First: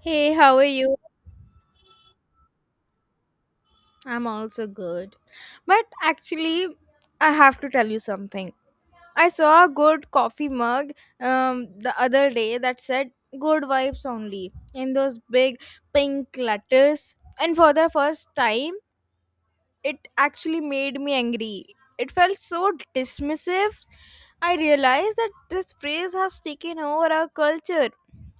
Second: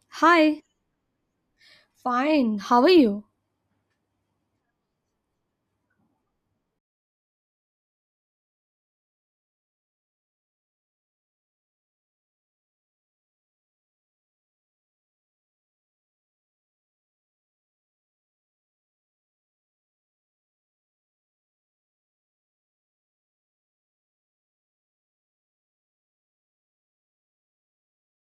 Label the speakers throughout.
Speaker 1: Hey, how
Speaker 2: Hi,
Speaker 1: are you?
Speaker 2: fine. How are you?
Speaker 1: I'm also good. But actually, I have to tell you something. I saw a good coffee mug the other day that said good vibes only in those big pink letters. And for the first time, it actually made me angry. It felt so dismissive. I realized that this phrase has taken over our culture.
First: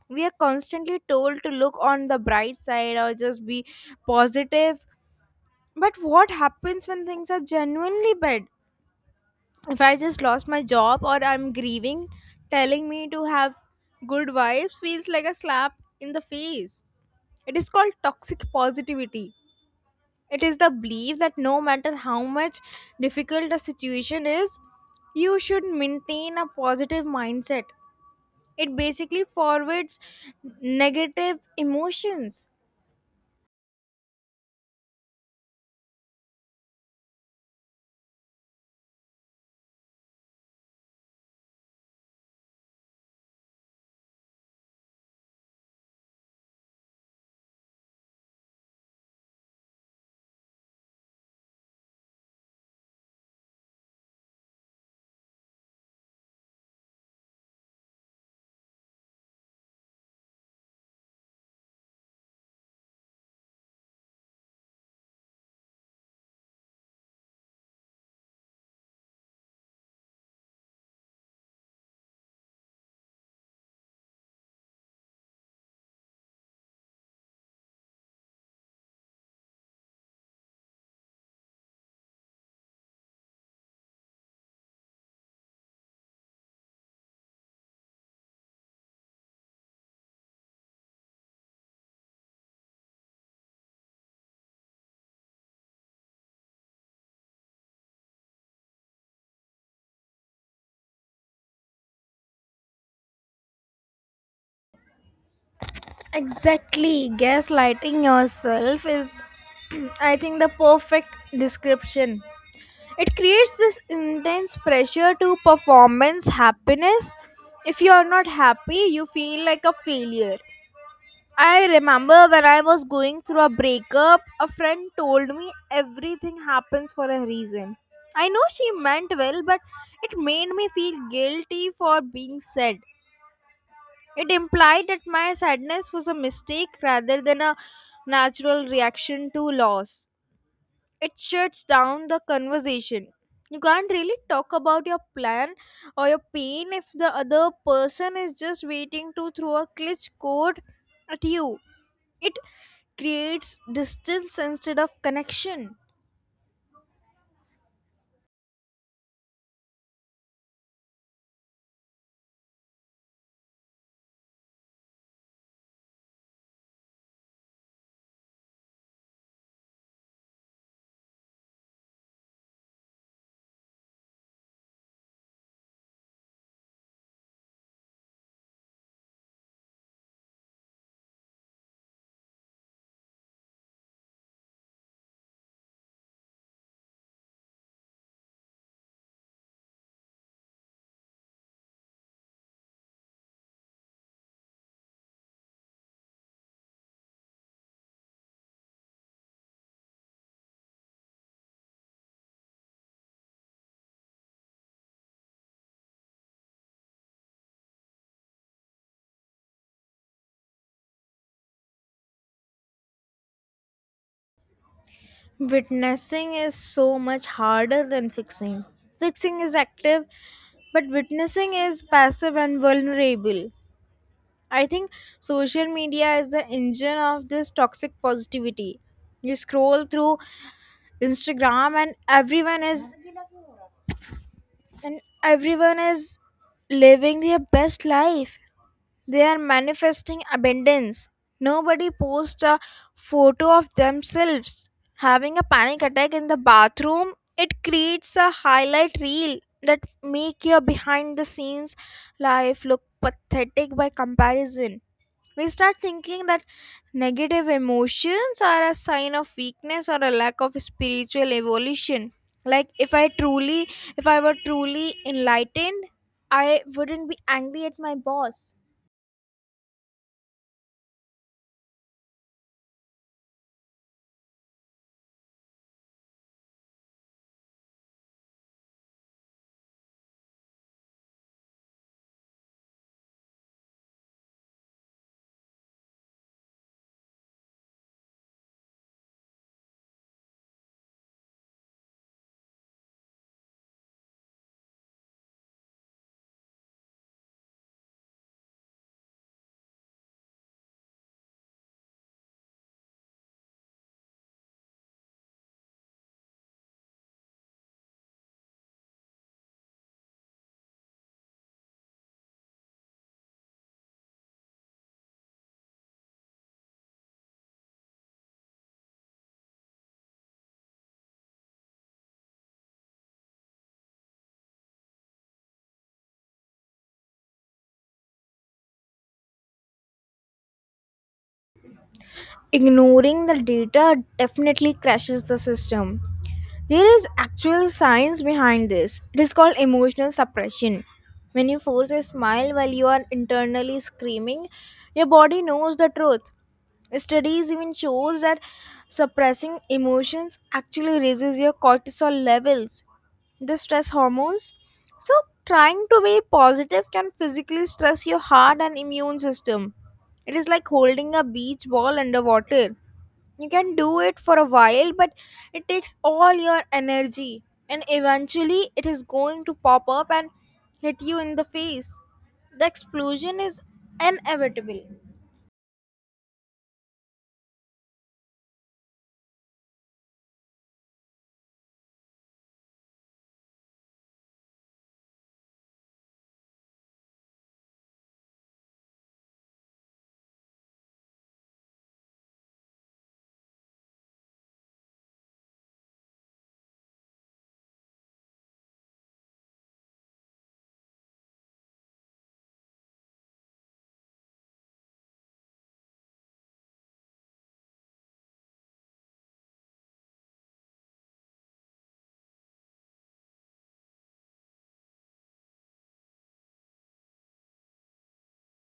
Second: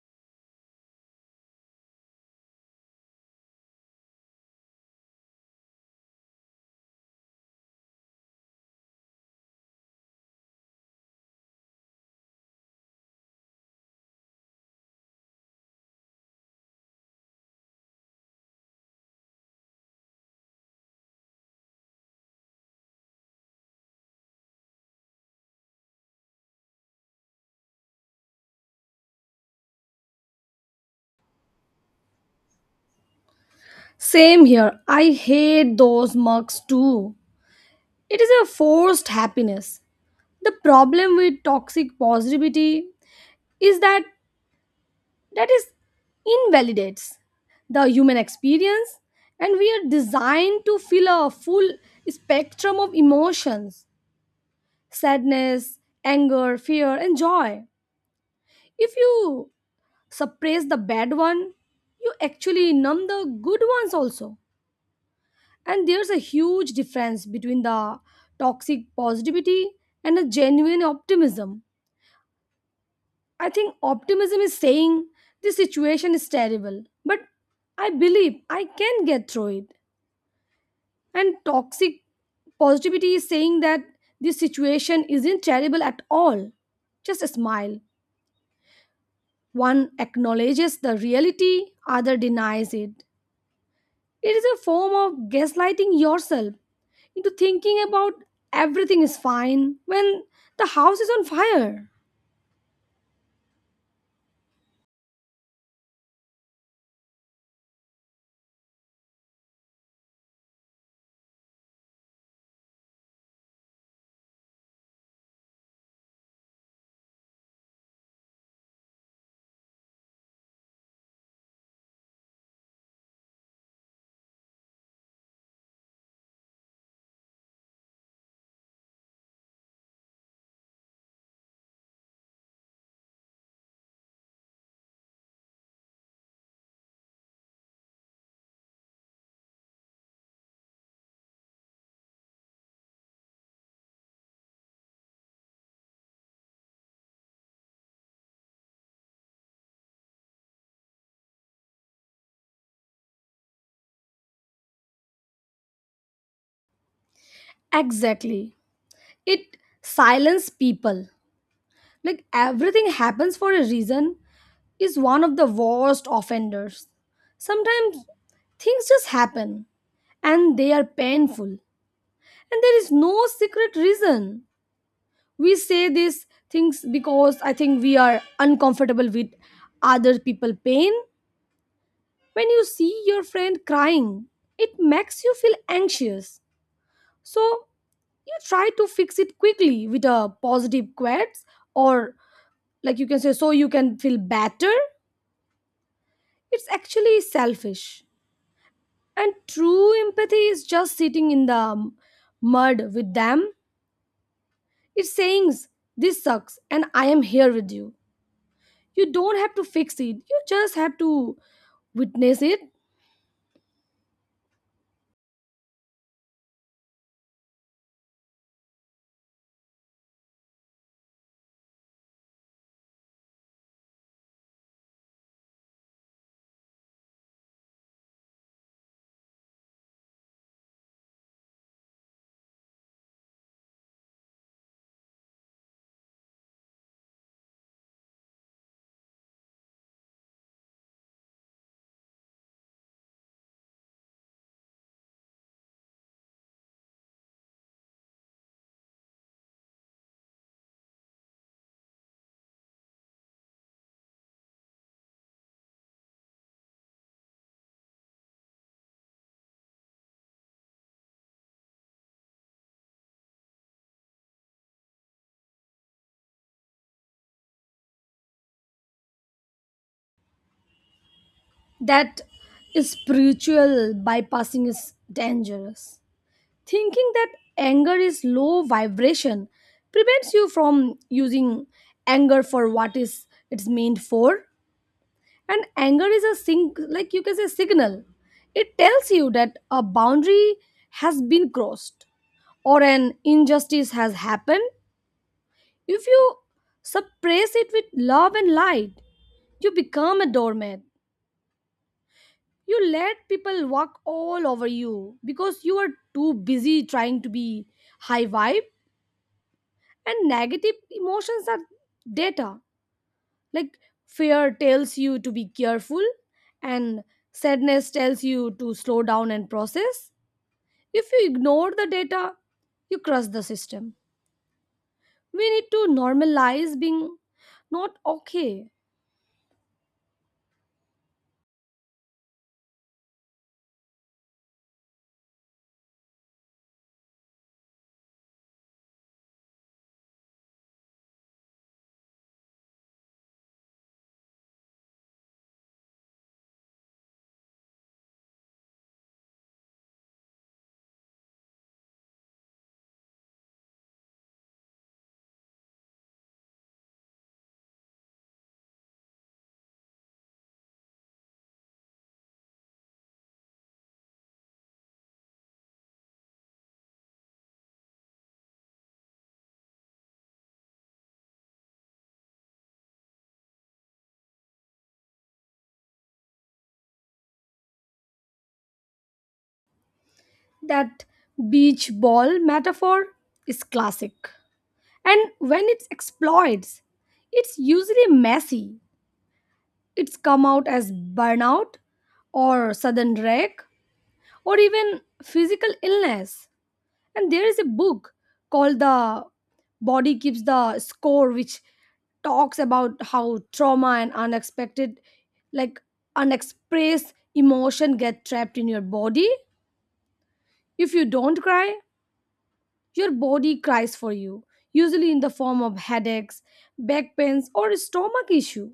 Speaker 1: We are constantly told to look on the bright side or just be positive. But what happens when things are genuinely bad? If I just lost my job or I'm grieving, telling me to have good vibes feels like a slap in the face. It is called toxic positivity. It is the belief that no matter how much difficult a situation is, you should maintain a positive mindset. It basically forwards negative emotions.
Speaker 2: Same here. I hate those mugs too. It is a forced happiness. The problem with toxic positivity is that that is invalidates the human experience, and we are designed to feel a full spectrum of emotions: sadness, anger, fear, and joy. If you suppress the bad one, you actually numb the good ones also. And there's a huge difference between the toxic positivity and a genuine optimism. I think optimism is saying this situation is terrible, but I believe I can get through it. And toxic positivity is saying that this situation isn't terrible at all. Just a smile. One acknowledges the reality, other denies it. It is a form of gaslighting yourself into thinking about everything is fine when the house is on fire.
Speaker 1: Exactly, gaslighting yourself is, I think, the perfect description. It creates this intense pressure to performance happiness. If you are not happy, you feel like a failure. I remember when I was going through a breakup, a friend told me everything happens for a reason. I know she meant well, but it made me feel guilty for being sad. It implied that my sadness was a mistake rather than a natural reaction to loss. It shuts down the conversation. You can't really talk about your plan or your pain if the other person is just waiting to throw a glitch code at you. It creates distance instead of connection.
Speaker 2: Exactly. It silences people. Like everything happens for a reason is one of the worst offenders. Sometimes things just happen and they are painful, and there is no secret reason. We say these things because I think we are uncomfortable with other people pain. When you see your friend crying, it makes you feel anxious. So you try to fix it quickly with a positive quotes, or like you can say so you can feel better. It's actually selfish. And true empathy is just sitting in the mud with them. It's saying this sucks and I am here with you. You don't have to fix it. You just have to witness it.
Speaker 1: Witnessing is so much harder than fixing. Fixing is active, but witnessing is passive and vulnerable. I think social media is the engine of this toxic positivity. You scroll through Instagram and everyone is living their best life. They are manifesting abundance. Nobody posts a photo of themselves having a panic attack in the bathroom. It creates a highlight reel that make your behind the scenes life look pathetic by comparison. We start thinking that negative emotions are a sign of weakness or a lack of spiritual evolution, like if I were truly enlightened, I wouldn't be angry at my boss.
Speaker 2: That spiritual bypassing is dangerous. Thinking that anger is low vibration prevents you from using anger for what is it's meant for. And anger is a sing like you can say signal. It tells you that a boundary has been crossed or an injustice has happened. If you suppress it with love and light, you become a doormat. You let people walk all over you because you are too busy trying to be high vibe, and negative emotions are data. Like fear tells you to be careful, and sadness tells you to slow down and process. If you ignore the data, you crush the system. We need to normalize being not okay.
Speaker 1: Ignoring the data definitely crashes the system. There is actual science behind this. It is called emotional suppression. When you force a smile while you are internally screaming, your body knows the truth. Studies even shows that suppressing emotions actually raises your cortisol levels, the stress hormones. So, trying to be positive can physically stress your heart and immune system. It is like holding a beach ball underwater. You can do it for a while, but it takes all your energy, and eventually, it is going to pop up and hit you in the face. The explosion is inevitable.
Speaker 2: That beach ball metaphor is classic. And when it's exploits, it's usually messy. It's come out as burnout or sudden wreck or even physical illness. And there is a book called The Body Keeps the Score, which talks about how trauma and unexpected, like unexpressed emotion, get trapped in your body. If you don't cry, your body cries for you, usually in the form of headaches, back pains, or stomach issue.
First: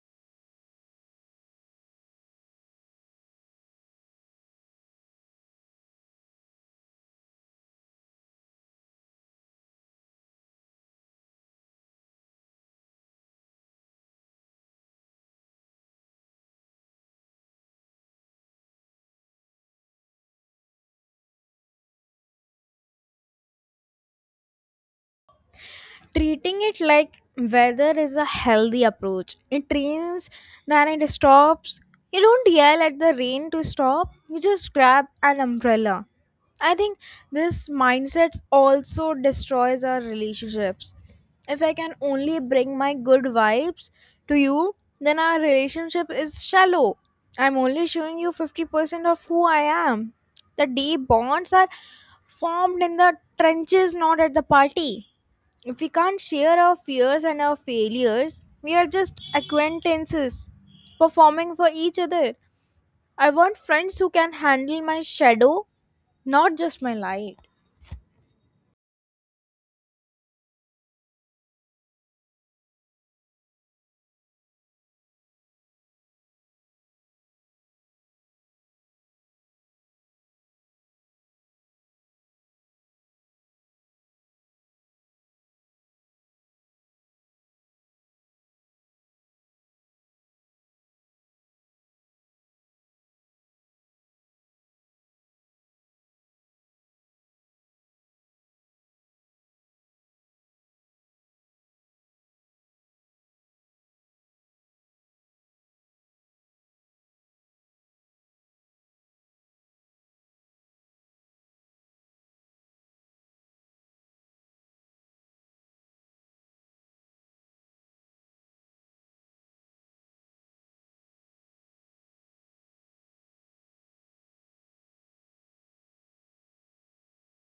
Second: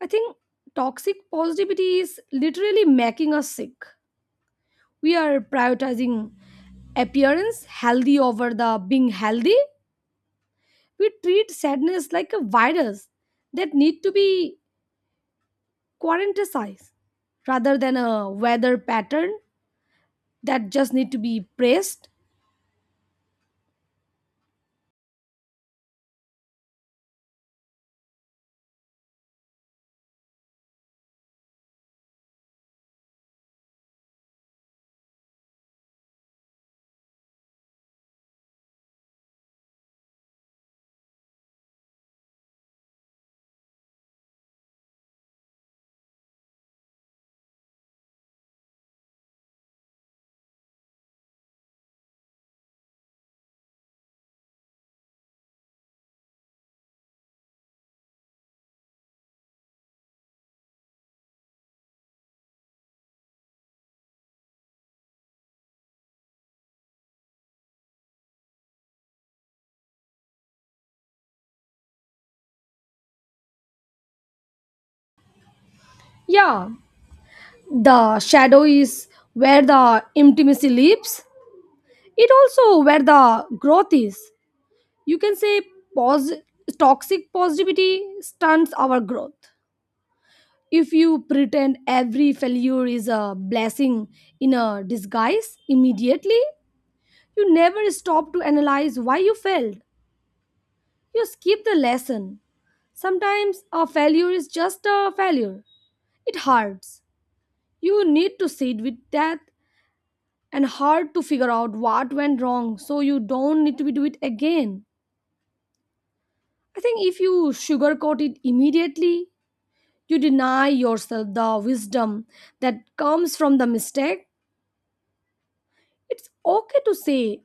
Speaker 2: I think toxic positivity is literally making us sick. We are prioritizing appearance healthy over the being healthy. We treat sadness like a virus that need to be quarantinized rather than a weather pattern that just need to be praised.
Speaker 1: Treating it like weather is a healthy approach. It rains, then it stops. You don't yell at the rain to stop, you just grab an umbrella. I think this mindset also destroys our relationships. If I can only bring my good vibes to you, then our relationship is shallow. I'm only showing you 50% of who I am. The deep bonds are formed in the trenches, not at the party. If we can't share our fears and our failures, we are just acquaintances performing for each other. I want friends who can handle my shadow, not just my light.
Speaker 2: Yeah, the shadow is where the intimacy lives. It also where the growth is. You can say pos- toxic positivity stunts our growth. If you pretend every failure is a blessing in a disguise immediately, you never stop to analyze why you failed. You skip the lesson. Sometimes a failure is just a failure. It hurts. You need to sit with that and hard to figure out what went wrong so you don't need to do it again. I think if you sugarcoat it immediately, you deny yourself the wisdom that comes from the mistake. It's okay to say,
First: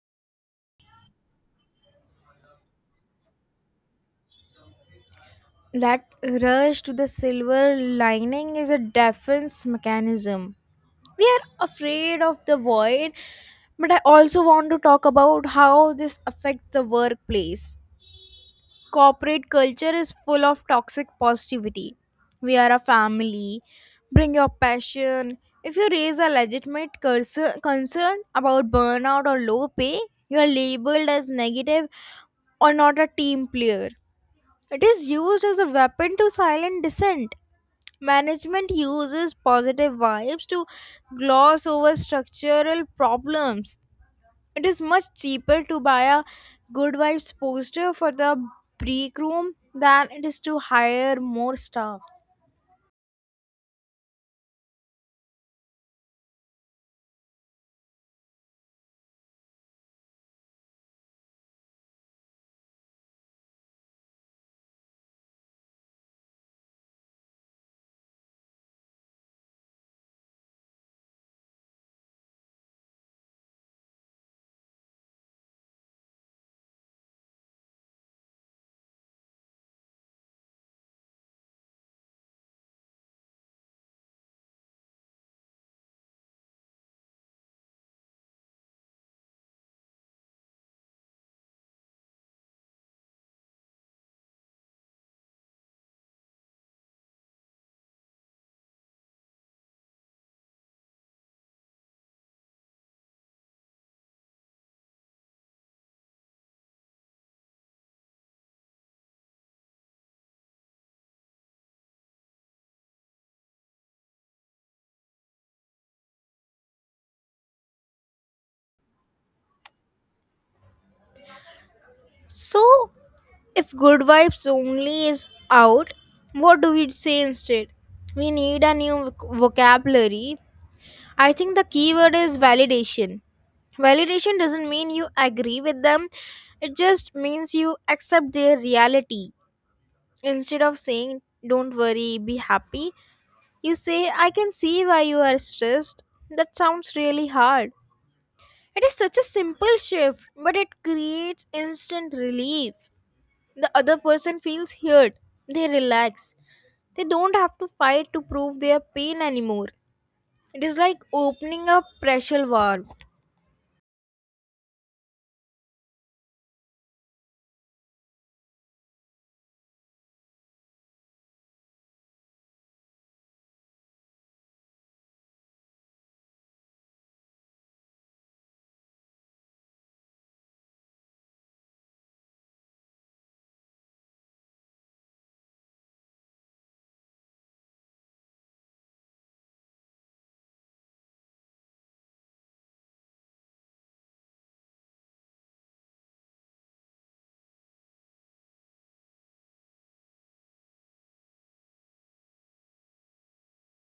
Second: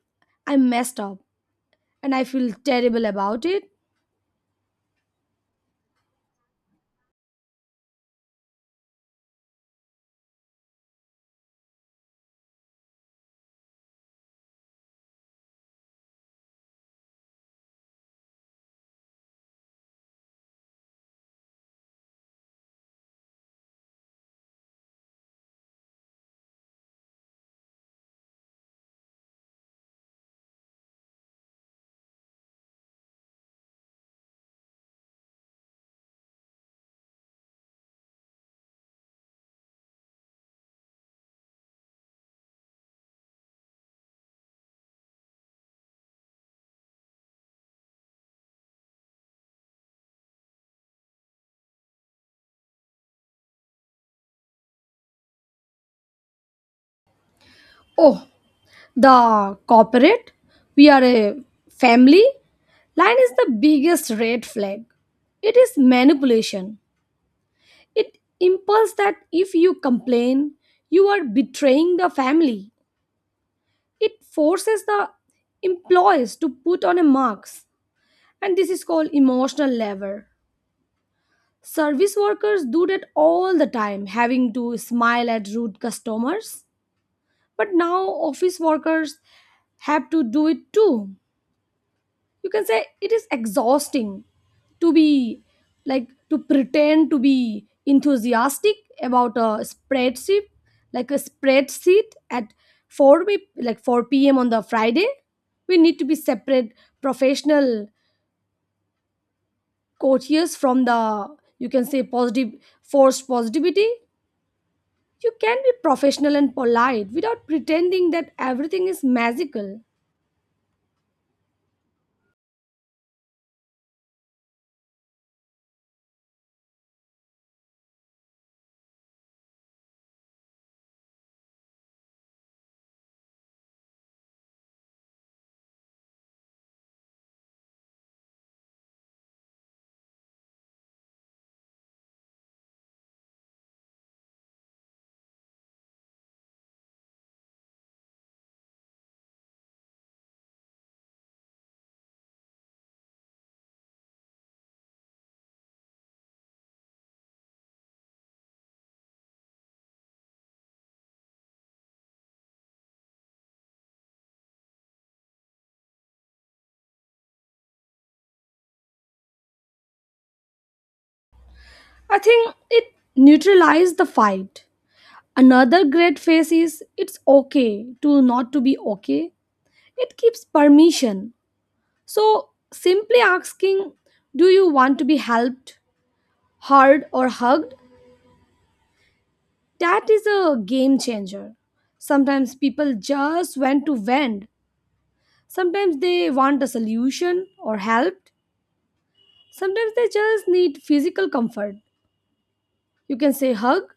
Speaker 2: I messed up and I feel terrible about it.
Speaker 1: That rush to the silver lining is a defense mechanism. We are afraid of the void, but I also want to talk about how this affects the workplace. Corporate culture is full of toxic positivity. We are a family. Bring your passion. If you raise a legitimate concern about burnout or low pay, you are labeled as negative or not a team player. It is used as a weapon to silence dissent. Management uses positive vibes to gloss over structural problems. It is much cheaper to buy a Good Vibes poster for the break room than it is to hire more staff.
Speaker 2: Oh, the corporate, we are a family line is the biggest red flag. It is manipulation. It impulse that if you complain, you are betraying the family. It forces the employees to put on a mask, and this is called emotional labor. Service workers do that all the time, having to smile at rude customers, but now office workers have to do it too. You can say it is exhausting to be, like to pretend to be enthusiastic about a spreadsheet, like a spreadsheet at 4 p- like 4 p.m. on the Friday. We need to be separate professional courtiers from the, you can say, positive forced positivity. You can be professional and polite without pretending that everything is magical.
Speaker 1: So, if Good Vibes only is out, what do we say instead? We need a new vocabulary. I think the key word is validation. Validation doesn't mean you agree with them, it just means you accept their reality. Instead of saying, don't worry, be happy, you say, I can see why you are stressed. That sounds really hard. It is such a simple shift, but it creates instant relief. The other person feels heard. They relax. They don't have to fight to prove their pain anymore. It is like opening a pressure valve.
Speaker 2: I think it neutralized the fight. Another great phase is it's okay to not to be okay. It gives permission. So simply asking, do you want to be helped, heard, or hugged? That is a game changer. Sometimes people just want to vent. Sometimes they want a solution or help. Sometimes they just need physical comfort. You can say hug,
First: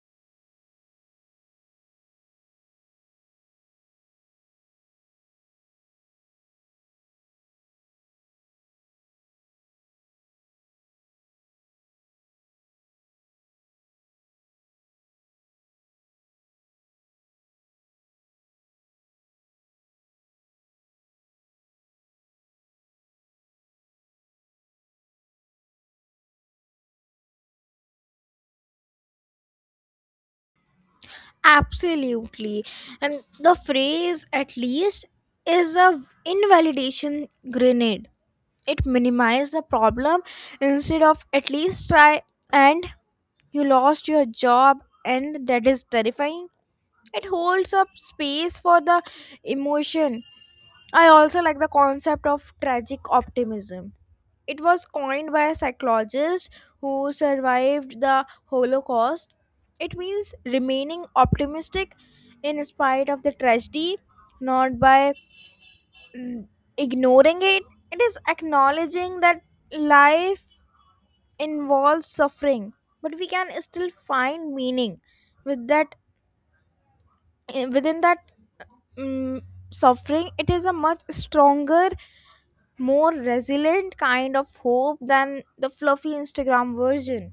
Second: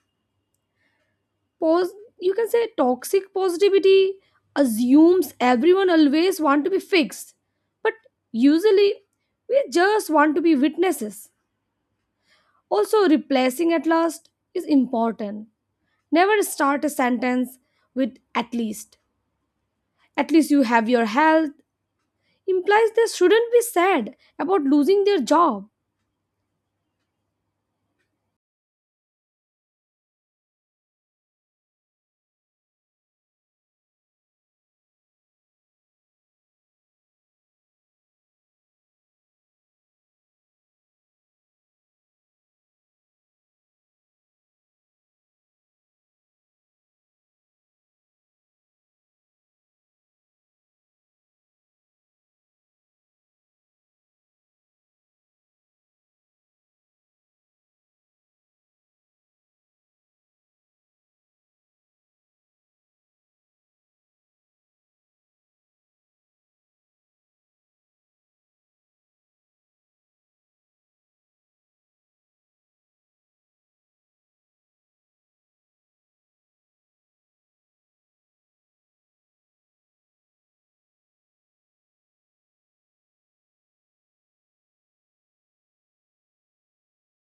Speaker 2: pause. You can say toxic positivity assumes everyone always want to be fixed. But usually we just want to be witnesses. Also replacing at last is important. Never start a sentence with at least. At least you have your health implies they shouldn't be sad about losing their job.
Speaker 1: Absolutely. And the phrase, at least, is a invalidation grenade. It minimizes the problem. Instead of at least try, and you lost your job and that is terrifying, it holds up space for the emotion. I also like the concept of tragic optimism. It was coined by a psychologist who survived the Holocaust. It means remaining optimistic in spite of the tragedy, not by mm, ignoring it. It is acknowledging that life involves suffering, but we can still find meaning with that within that um, suffering. It is a much stronger, more resilient kind of hope than the fluffy Instagram version.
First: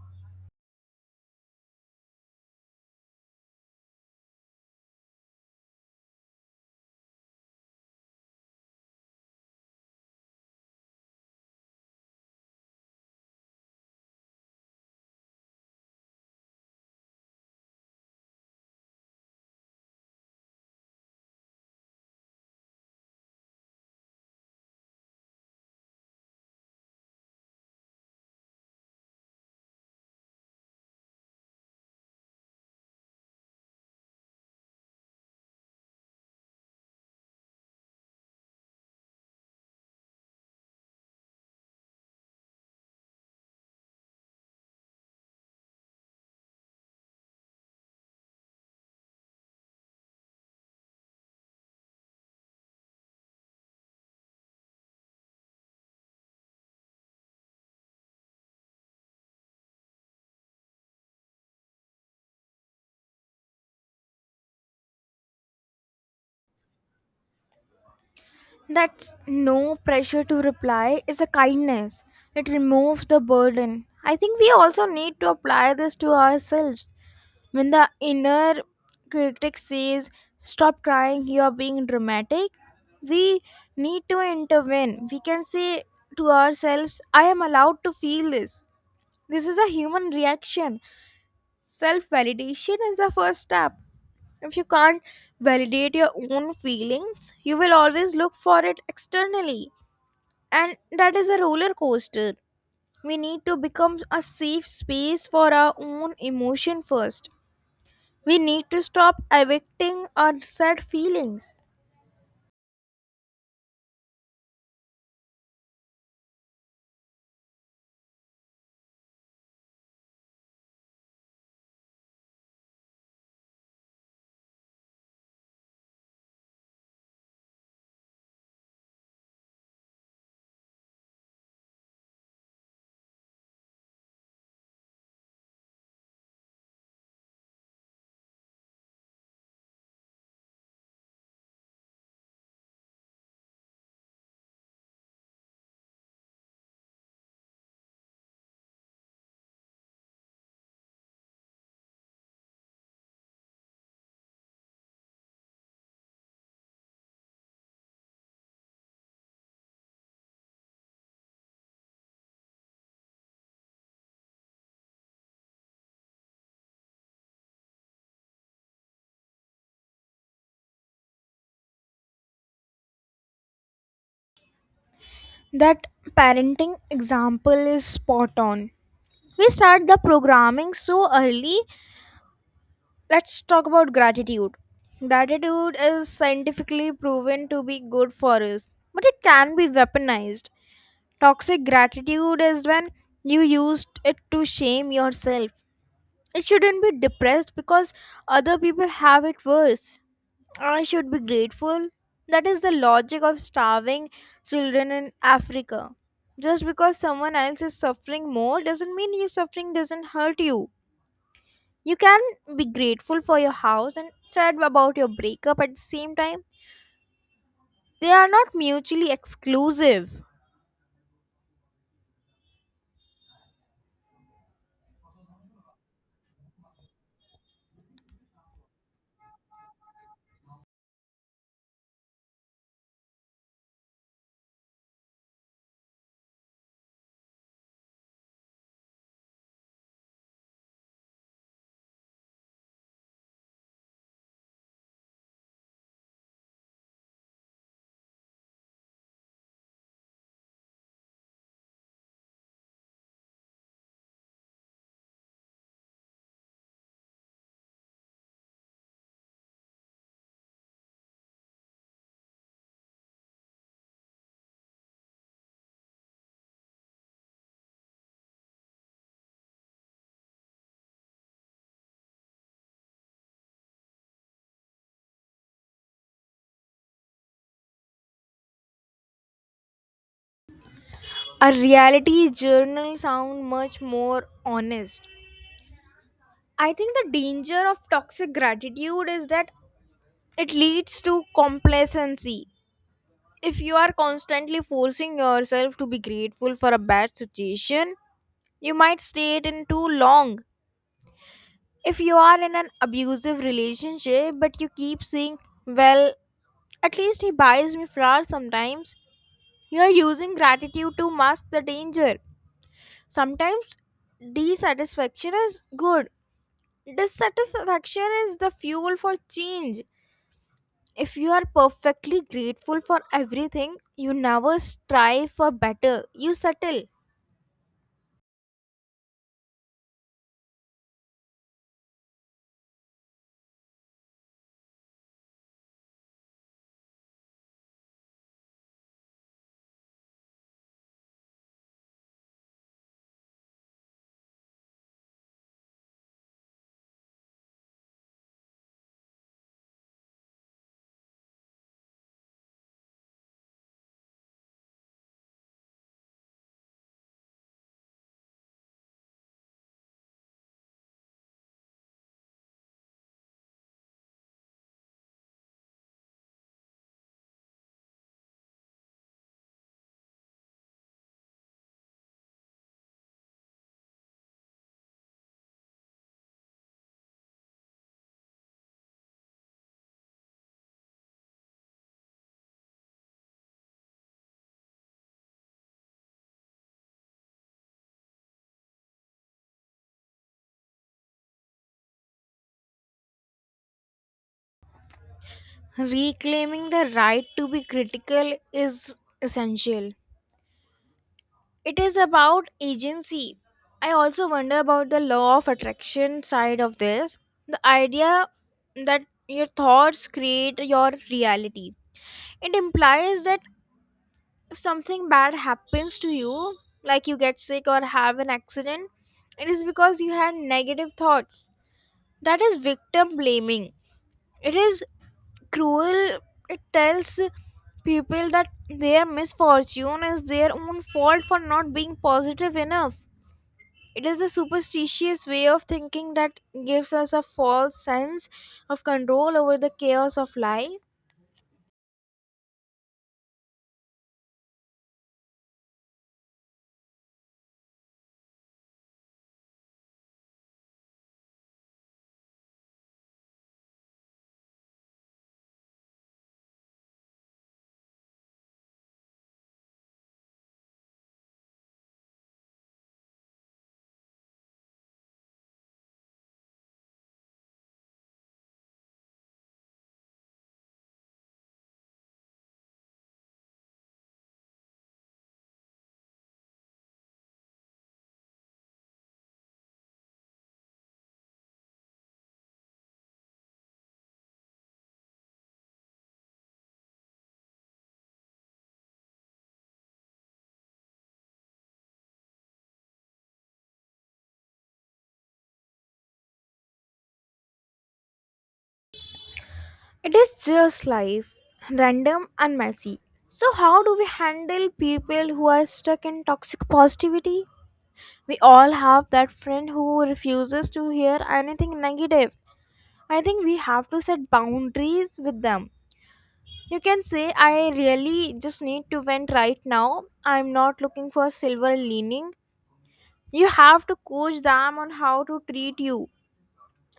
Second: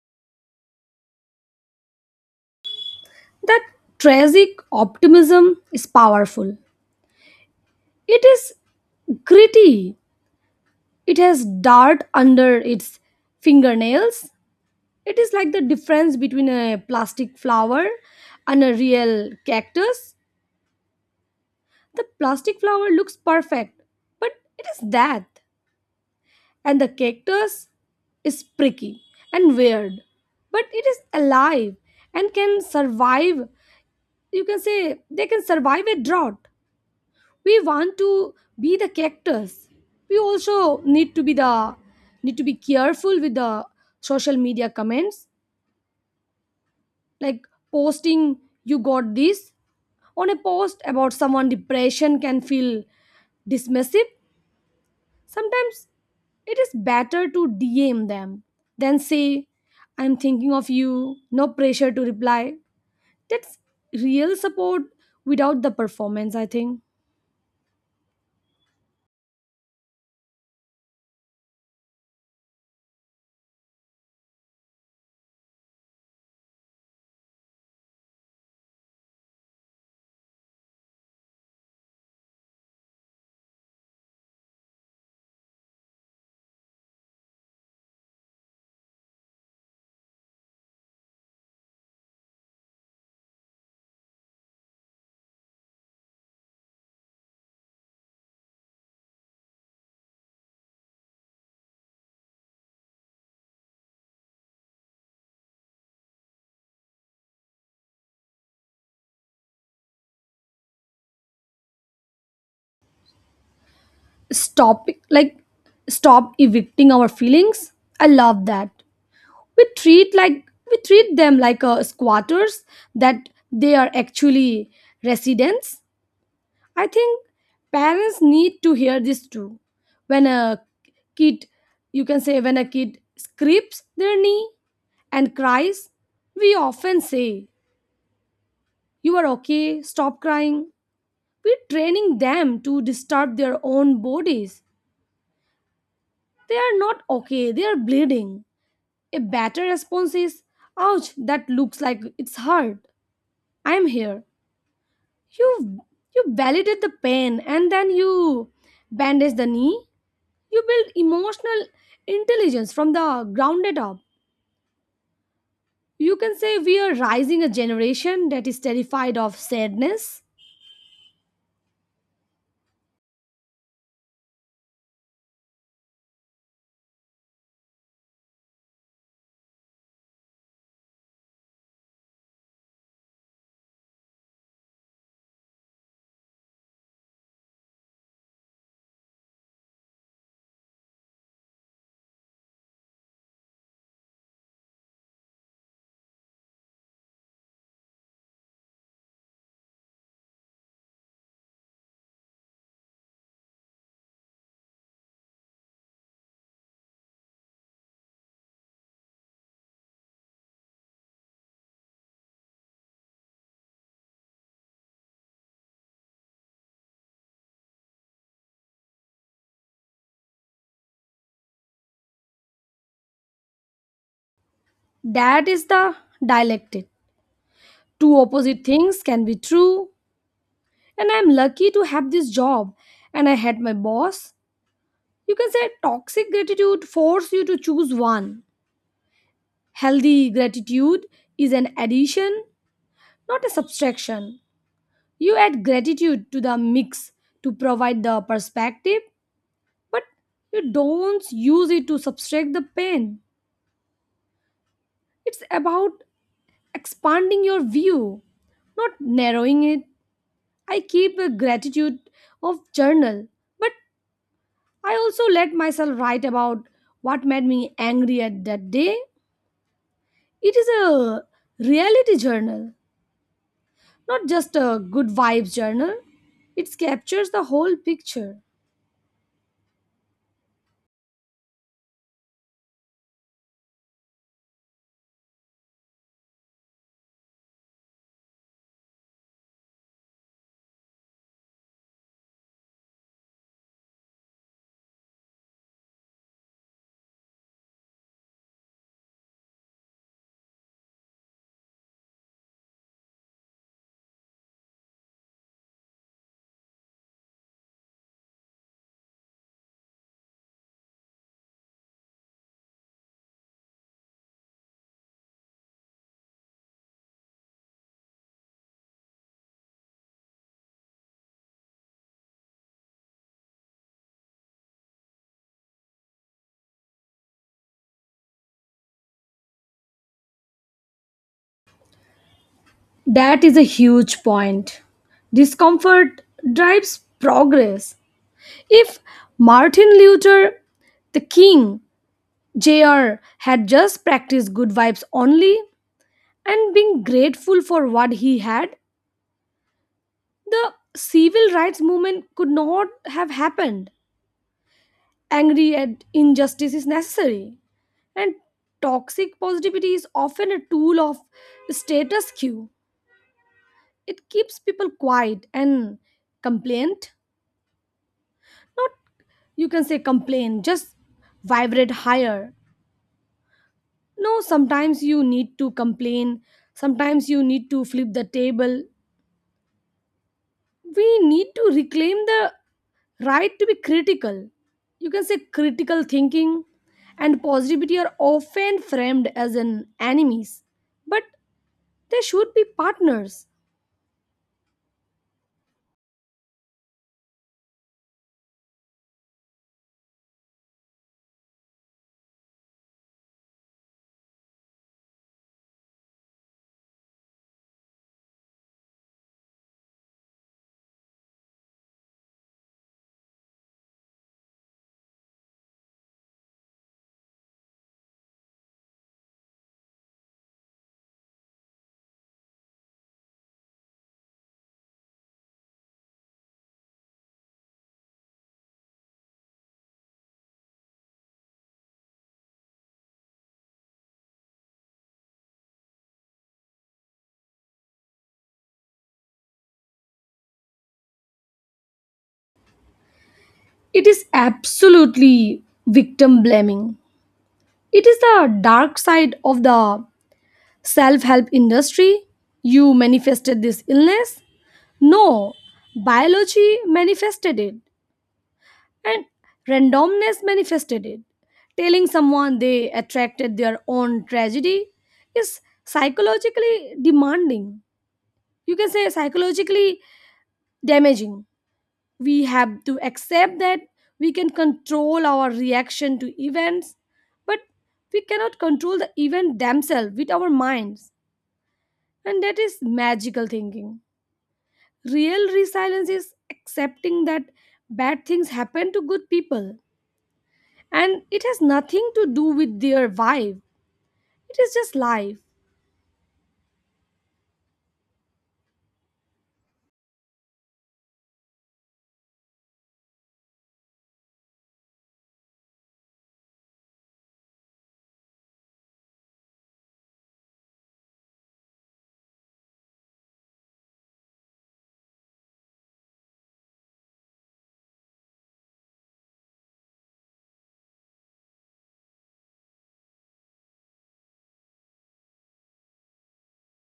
Speaker 2: That tragic optimism is powerful. It is gritty. It has dirt under its fingernails. It is like the difference between a plastic flower and a real cactus. The plastic flower looks perfect, but it is that. And the cactus is pricky and weird, but it is alive and can survive. You can say they can survive a drought. We want to be the characters, we also need to be the need to be careful with the social media comments. Like posting you got this on a post about someone depression can feel dismissive. Sometimes it is better to dm them than say I'm thinking of you, no pressure to reply. That's real support without the performance, I think.
Speaker 1: That's no pressure to reply is a kindness. It removes the burden. I think we also need to apply this to ourselves. When the inner critic says, stop crying, you are being dramatic, we need to intervene. We can say to ourselves, I am allowed to feel this. This is a human reaction. Self validation is the first step. If you can't validate your own feelings, you will always look for it externally. And that is a roller coaster. We need to become a safe space for our own emotion first. We need to stop evicting our sad feelings.
Speaker 2: Stop, like stop evicting our feelings, I love that. We treat, like we treat them like squatters, that they are actually residents. I think parents need to hear this too. When a kid, you can say when a kid scrapes their knee and cries, we often say you are okay, stop crying. We're training them to disturb their own bodies. They are not okay, they are bleeding. A better response is, ouch, that looks like it's hurt. I'm here. You you validate the pain and then you bandage the knee. You build emotional intelligence from the grounded up. You can say we are rising a generation that is terrified of sadness.
Speaker 1: That parenting example is spot on. We start the programming so early. Let's talk about gratitude. Gratitude is scientifically proven to be good for us, but it can be weaponized. Toxic gratitude is when you used it to shame yourself. It shouldn't be depressed because other people have it worse. I should be grateful. That is the logic of starving children in Africa. Just because someone else is suffering more doesn't mean your suffering doesn't hurt you. You can be grateful for your house and sad about your breakup at the same time. They are not mutually exclusive.
Speaker 2: That is the dialectic. Two opposite things can be true. And I'm lucky to have this job and I had my boss. You can say toxic gratitude force you to choose one. Healthy gratitude is an addition, not a subtraction. You add gratitude to the mix to provide the perspective, but you don't use it to subtract the pain. It's about expanding your view, not narrowing it. I keep a gratitude of journal, but I also let myself write about what made me angry at that day. It is a reality journal, not just a good vibes journal. It captures the whole picture.
Speaker 1: A reality journal sound much more honest. I think the danger of toxic gratitude is that it leads to complacency. If you are constantly forcing yourself to be grateful for a bad situation, you might stay it in too long. If you are in an abusive relationship but you keep saying, well, at least he buys me flowers sometimes. You're using gratitude to mask the danger. Sometimes dissatisfaction is good. Dissatisfaction is the fuel for change. If you are perfectly grateful for everything, you never strive for better. You settle.
Speaker 2: That is a huge point. Discomfort drives progress. If Martin Luther the King Jr. had just practiced good vibes only and been grateful for what he had, the civil rights movement could not have happened. Angry at injustice is necessary. And toxic positivity is often a tool of status quo. It keeps people quiet and complaint. Not you can say complain, just vibrate higher. No, sometimes you need to complain, sometimes you need to flip the table. We need to reclaim the right to be critical. You can say critical thinking and positivity are often framed as an enemies, but they should be partners.
Speaker 1: Reclaiming the right to be critical is essential. It is about agency. I also wonder about the law of attraction side of this. The idea that your thoughts create your reality. It implies that if something bad happens to you, like you get sick or have an accident, it is because you had negative thoughts. That is victim blaming. It is cruel. It tells people that their misfortune is their own fault for not being positive enough. It is a superstitious way of thinking that gives us a false sense of control over the chaos of life.
Speaker 2: It is absolutely victim blaming. It is the dark side of the self help industry. You manifested this illness? No, biology manifested it, and randomness manifested it. Telling someone they attracted their own tragedy is psychologically demanding. You can say psychologically damaging. We have to accept that we can control our reaction to events, but we cannot control the event themselves with our minds, and that is magical thinking. Real resilience is accepting that bad things happen to good people, and it has nothing to do with their vibe. It is just life.
Speaker 1: It is just life, random and messy. So, how do we handle people who are stuck in toxic positivity? We all have that friend who refuses to hear anything negative. I think we have to set boundaries with them. You can say, I really just need to vent right now. I'm not looking for silver lining. You have to coach them on how to treat you,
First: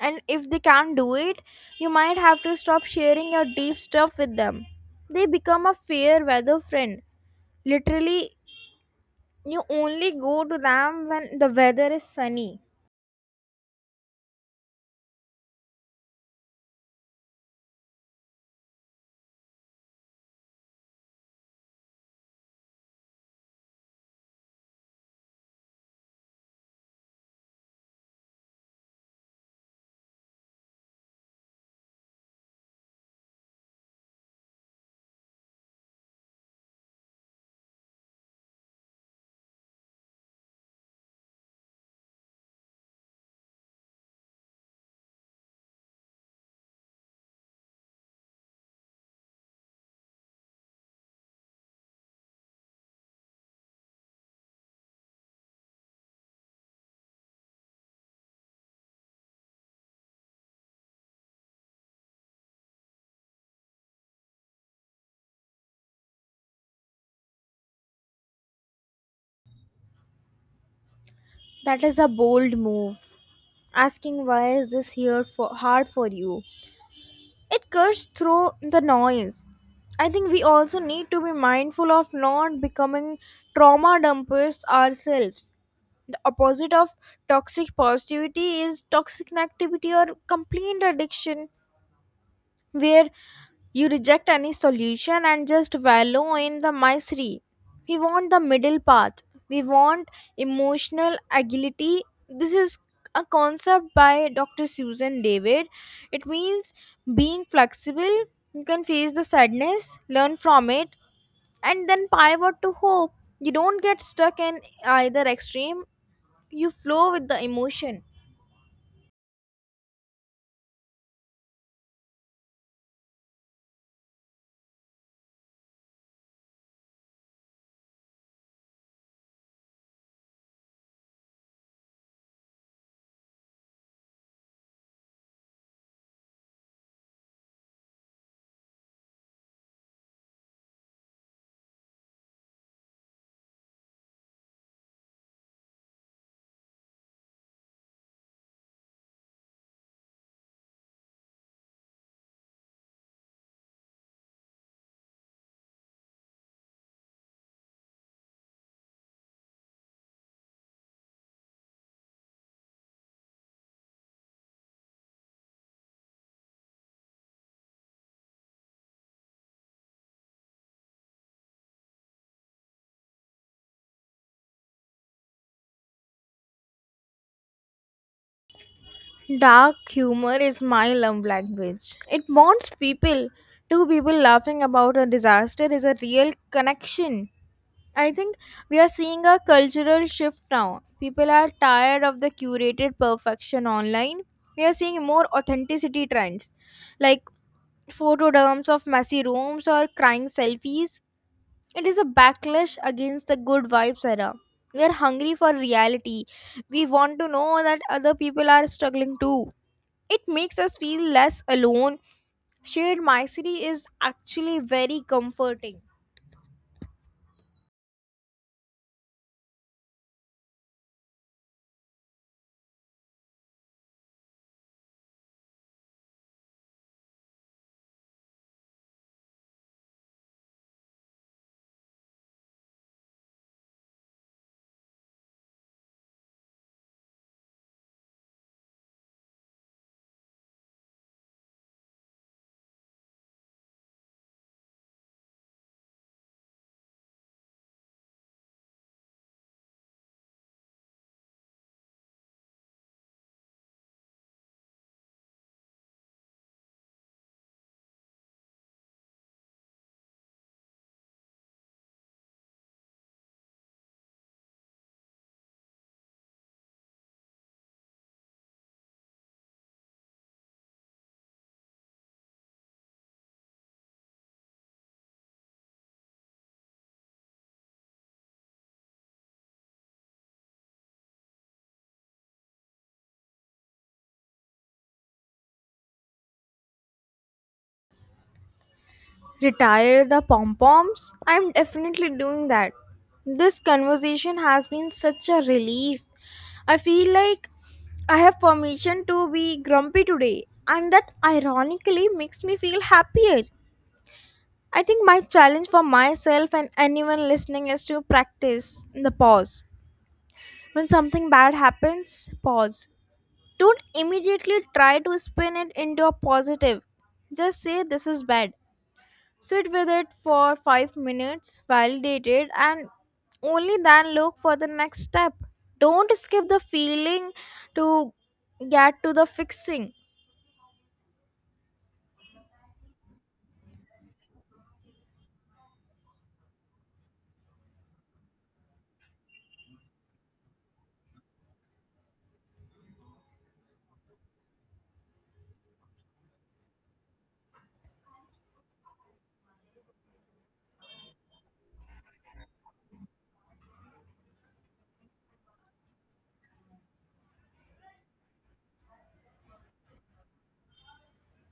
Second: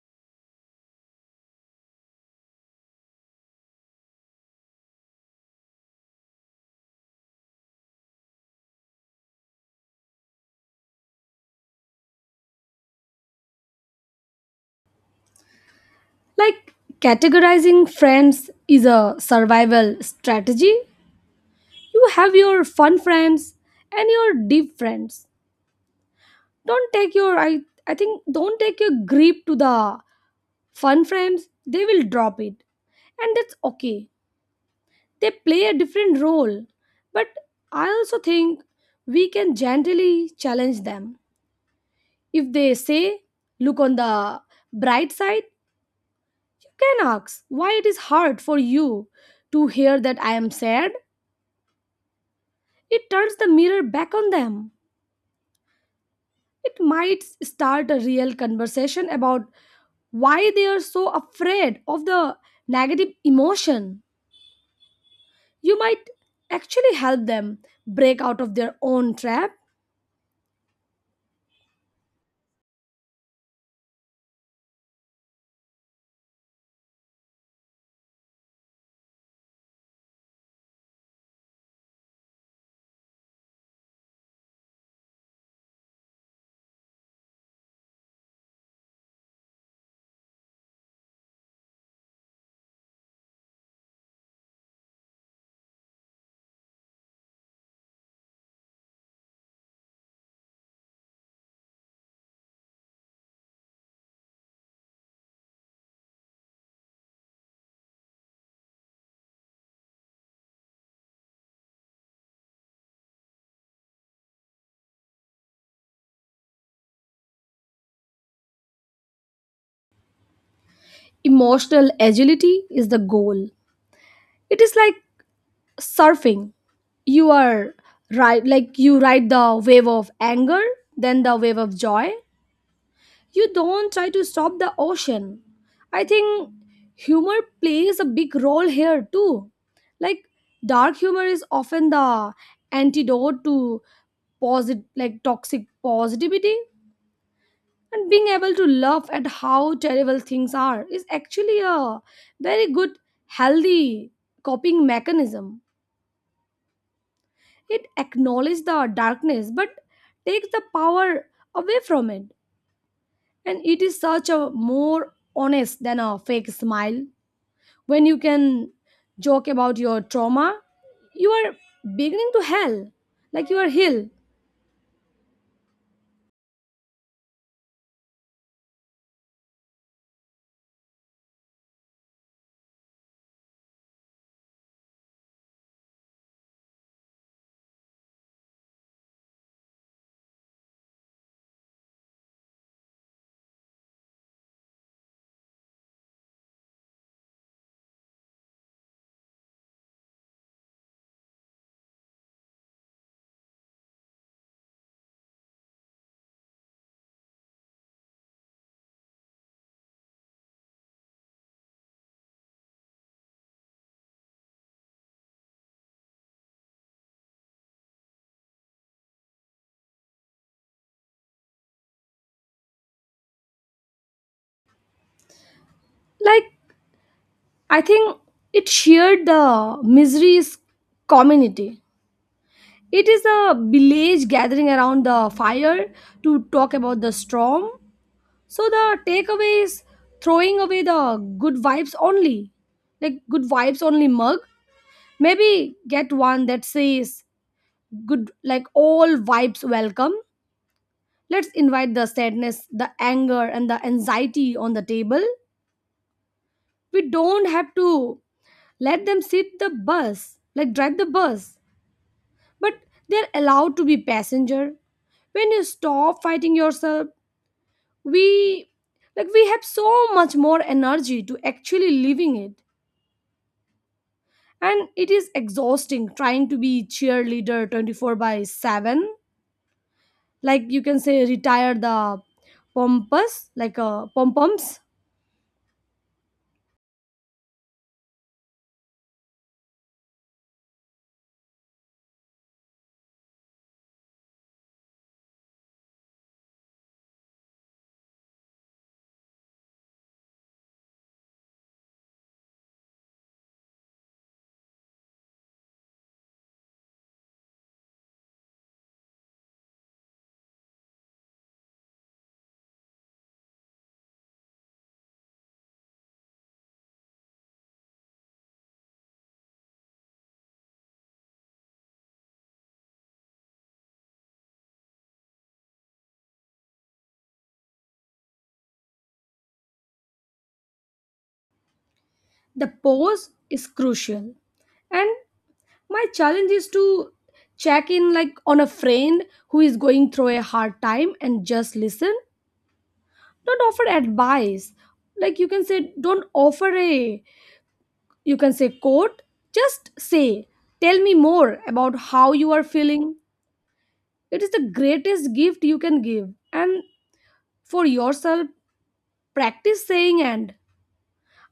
Speaker 1: and if they can't do it, you might have to stop sharing your deep stuff with them. They become a fair weather friend, literally. You only go to them when the weather is sunny.
Speaker 2: Like, categorizing friends is a survival strategy. You have your fun friends and your deep friends. Don't take your I think don't take your grip to the fun friends, they will drop it. And that's okay. They play a different role. But I also think we can gently challenge them. If they say look on the bright side, you can ask why it is hard for you to hear that I am sad. It turns the mirror back on them. It might start a real conversation about why they are so afraid of the negative emotion. You might actually help them break out of their own trap.
Speaker 1: That is a bold move, asking why is this here for hard for you. It cuts through the noise. I think we also need to be mindful of not becoming trauma dumpers ourselves. The opposite of toxic positivity is toxic negativity, or complete addiction, where you reject any solution and just wallow in the misery. We want the middle path. We want emotional agility. This is a concept by Dr. Susan David. It means being flexible. You can face the sadness, learn from it, and then pivot to hope. You don't get stuck in either extreme. You flow with the emotion.
Speaker 2: Emotional agility is the goal. It is like surfing. You are right, like you ride the wave of anger, then the wave of joy, you don't try to stop the ocean. I think humor plays a big role here too. Like dark humor is often the antidote to like toxic positivity, and being able to laugh at how terrible things are is actually a very good healthy coping mechanism. It acknowledges the darkness but takes the power away from it. And it is such a more honest than a fake smile. When you can joke about your trauma, you are beginning to heal, like you are heal.
Speaker 1: Dark humor is my love language. It bonds people. Two people laughing about a disaster is a real connection. I think we are seeing a cultural shift now. People are tired of the curated perfection online. We are seeing more authenticity trends like photo dumps of messy rooms or crying selfies. It is a backlash against the good vibes era. We are hungry for reality. We want to know that other people are struggling too. It makes us feel less alone. Shared misery is actually very comforting.
Speaker 2: Like, I think it shared the misery's community. It is a village gathering around the fire to talk about the storm. So the takeaway is throwing away the good vibes only, like good vibes only mug. Maybe get one that says good, like all vibes welcome. Let's invite the sadness, the anger, and the anxiety on the table. We don't have to let them sit the bus, like drive the bus, but they're allowed to be passenger. When you stop fighting yourself, we like we have so much more energy to actually living it. And it is exhausting trying to be cheerleader 24/7. Like you can say retire the pompous like pom poms.
Speaker 1: Retire the pom poms? I'm definitely doing that. This conversation has been such a relief. I feel like I have permission to be grumpy today, and that ironically makes me feel happier. I think my challenge for myself and anyone listening is to practice the pause. When something bad happens, pause. Don't immediately try to spin it into a positive. Just say this is bad. Sit with it for 5 minutes, validate it, and only then look for the next step. Don't skip the feeling to get to the fixing.
Speaker 2: The pose is crucial. And my challenge is to check in like on a friend who is going through a hard time and just listen. Don't offer advice, like you can say don't offer a, you can say quote, just say tell me more about how you are feeling. It is the greatest gift you can give. And for yourself, practice saying, and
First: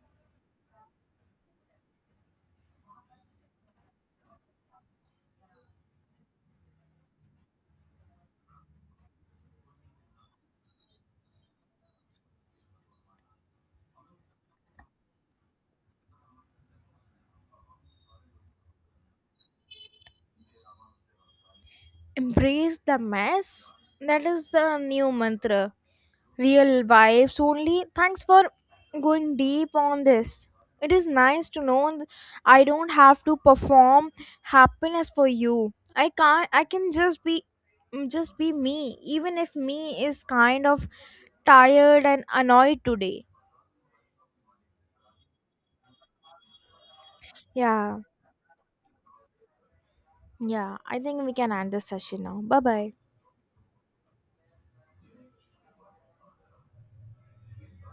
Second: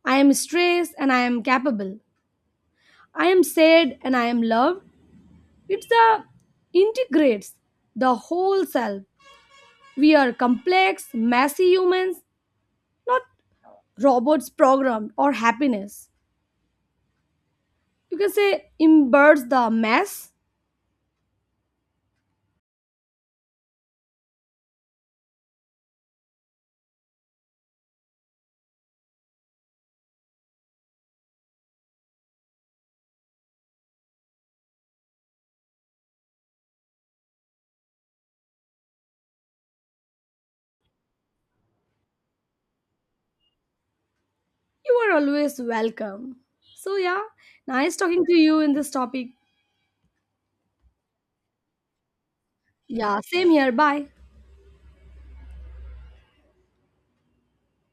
Speaker 2: I am stressed and I am capable. I am sad and I am loved. It's the integrates the whole self. We are complex, messy humans, not robots programmed or happiness. You can say imbibes the mess.
Speaker 1: Embrace the mess. That is the new mantra. Real vibes only. Thanks for going deep on this. It is nice to know I don't have to perform happiness for you. I can't I can just be just be me, even if me is kind of tired and annoyed today.
Speaker 2: You are always welcome. So yeah, nice
Speaker 1: Yeah.
Speaker 2: talking to you in this topic.
Speaker 1: Yeah, I think we can end this session now. Bye bye.
Speaker 2: Yeah, same here. Bye.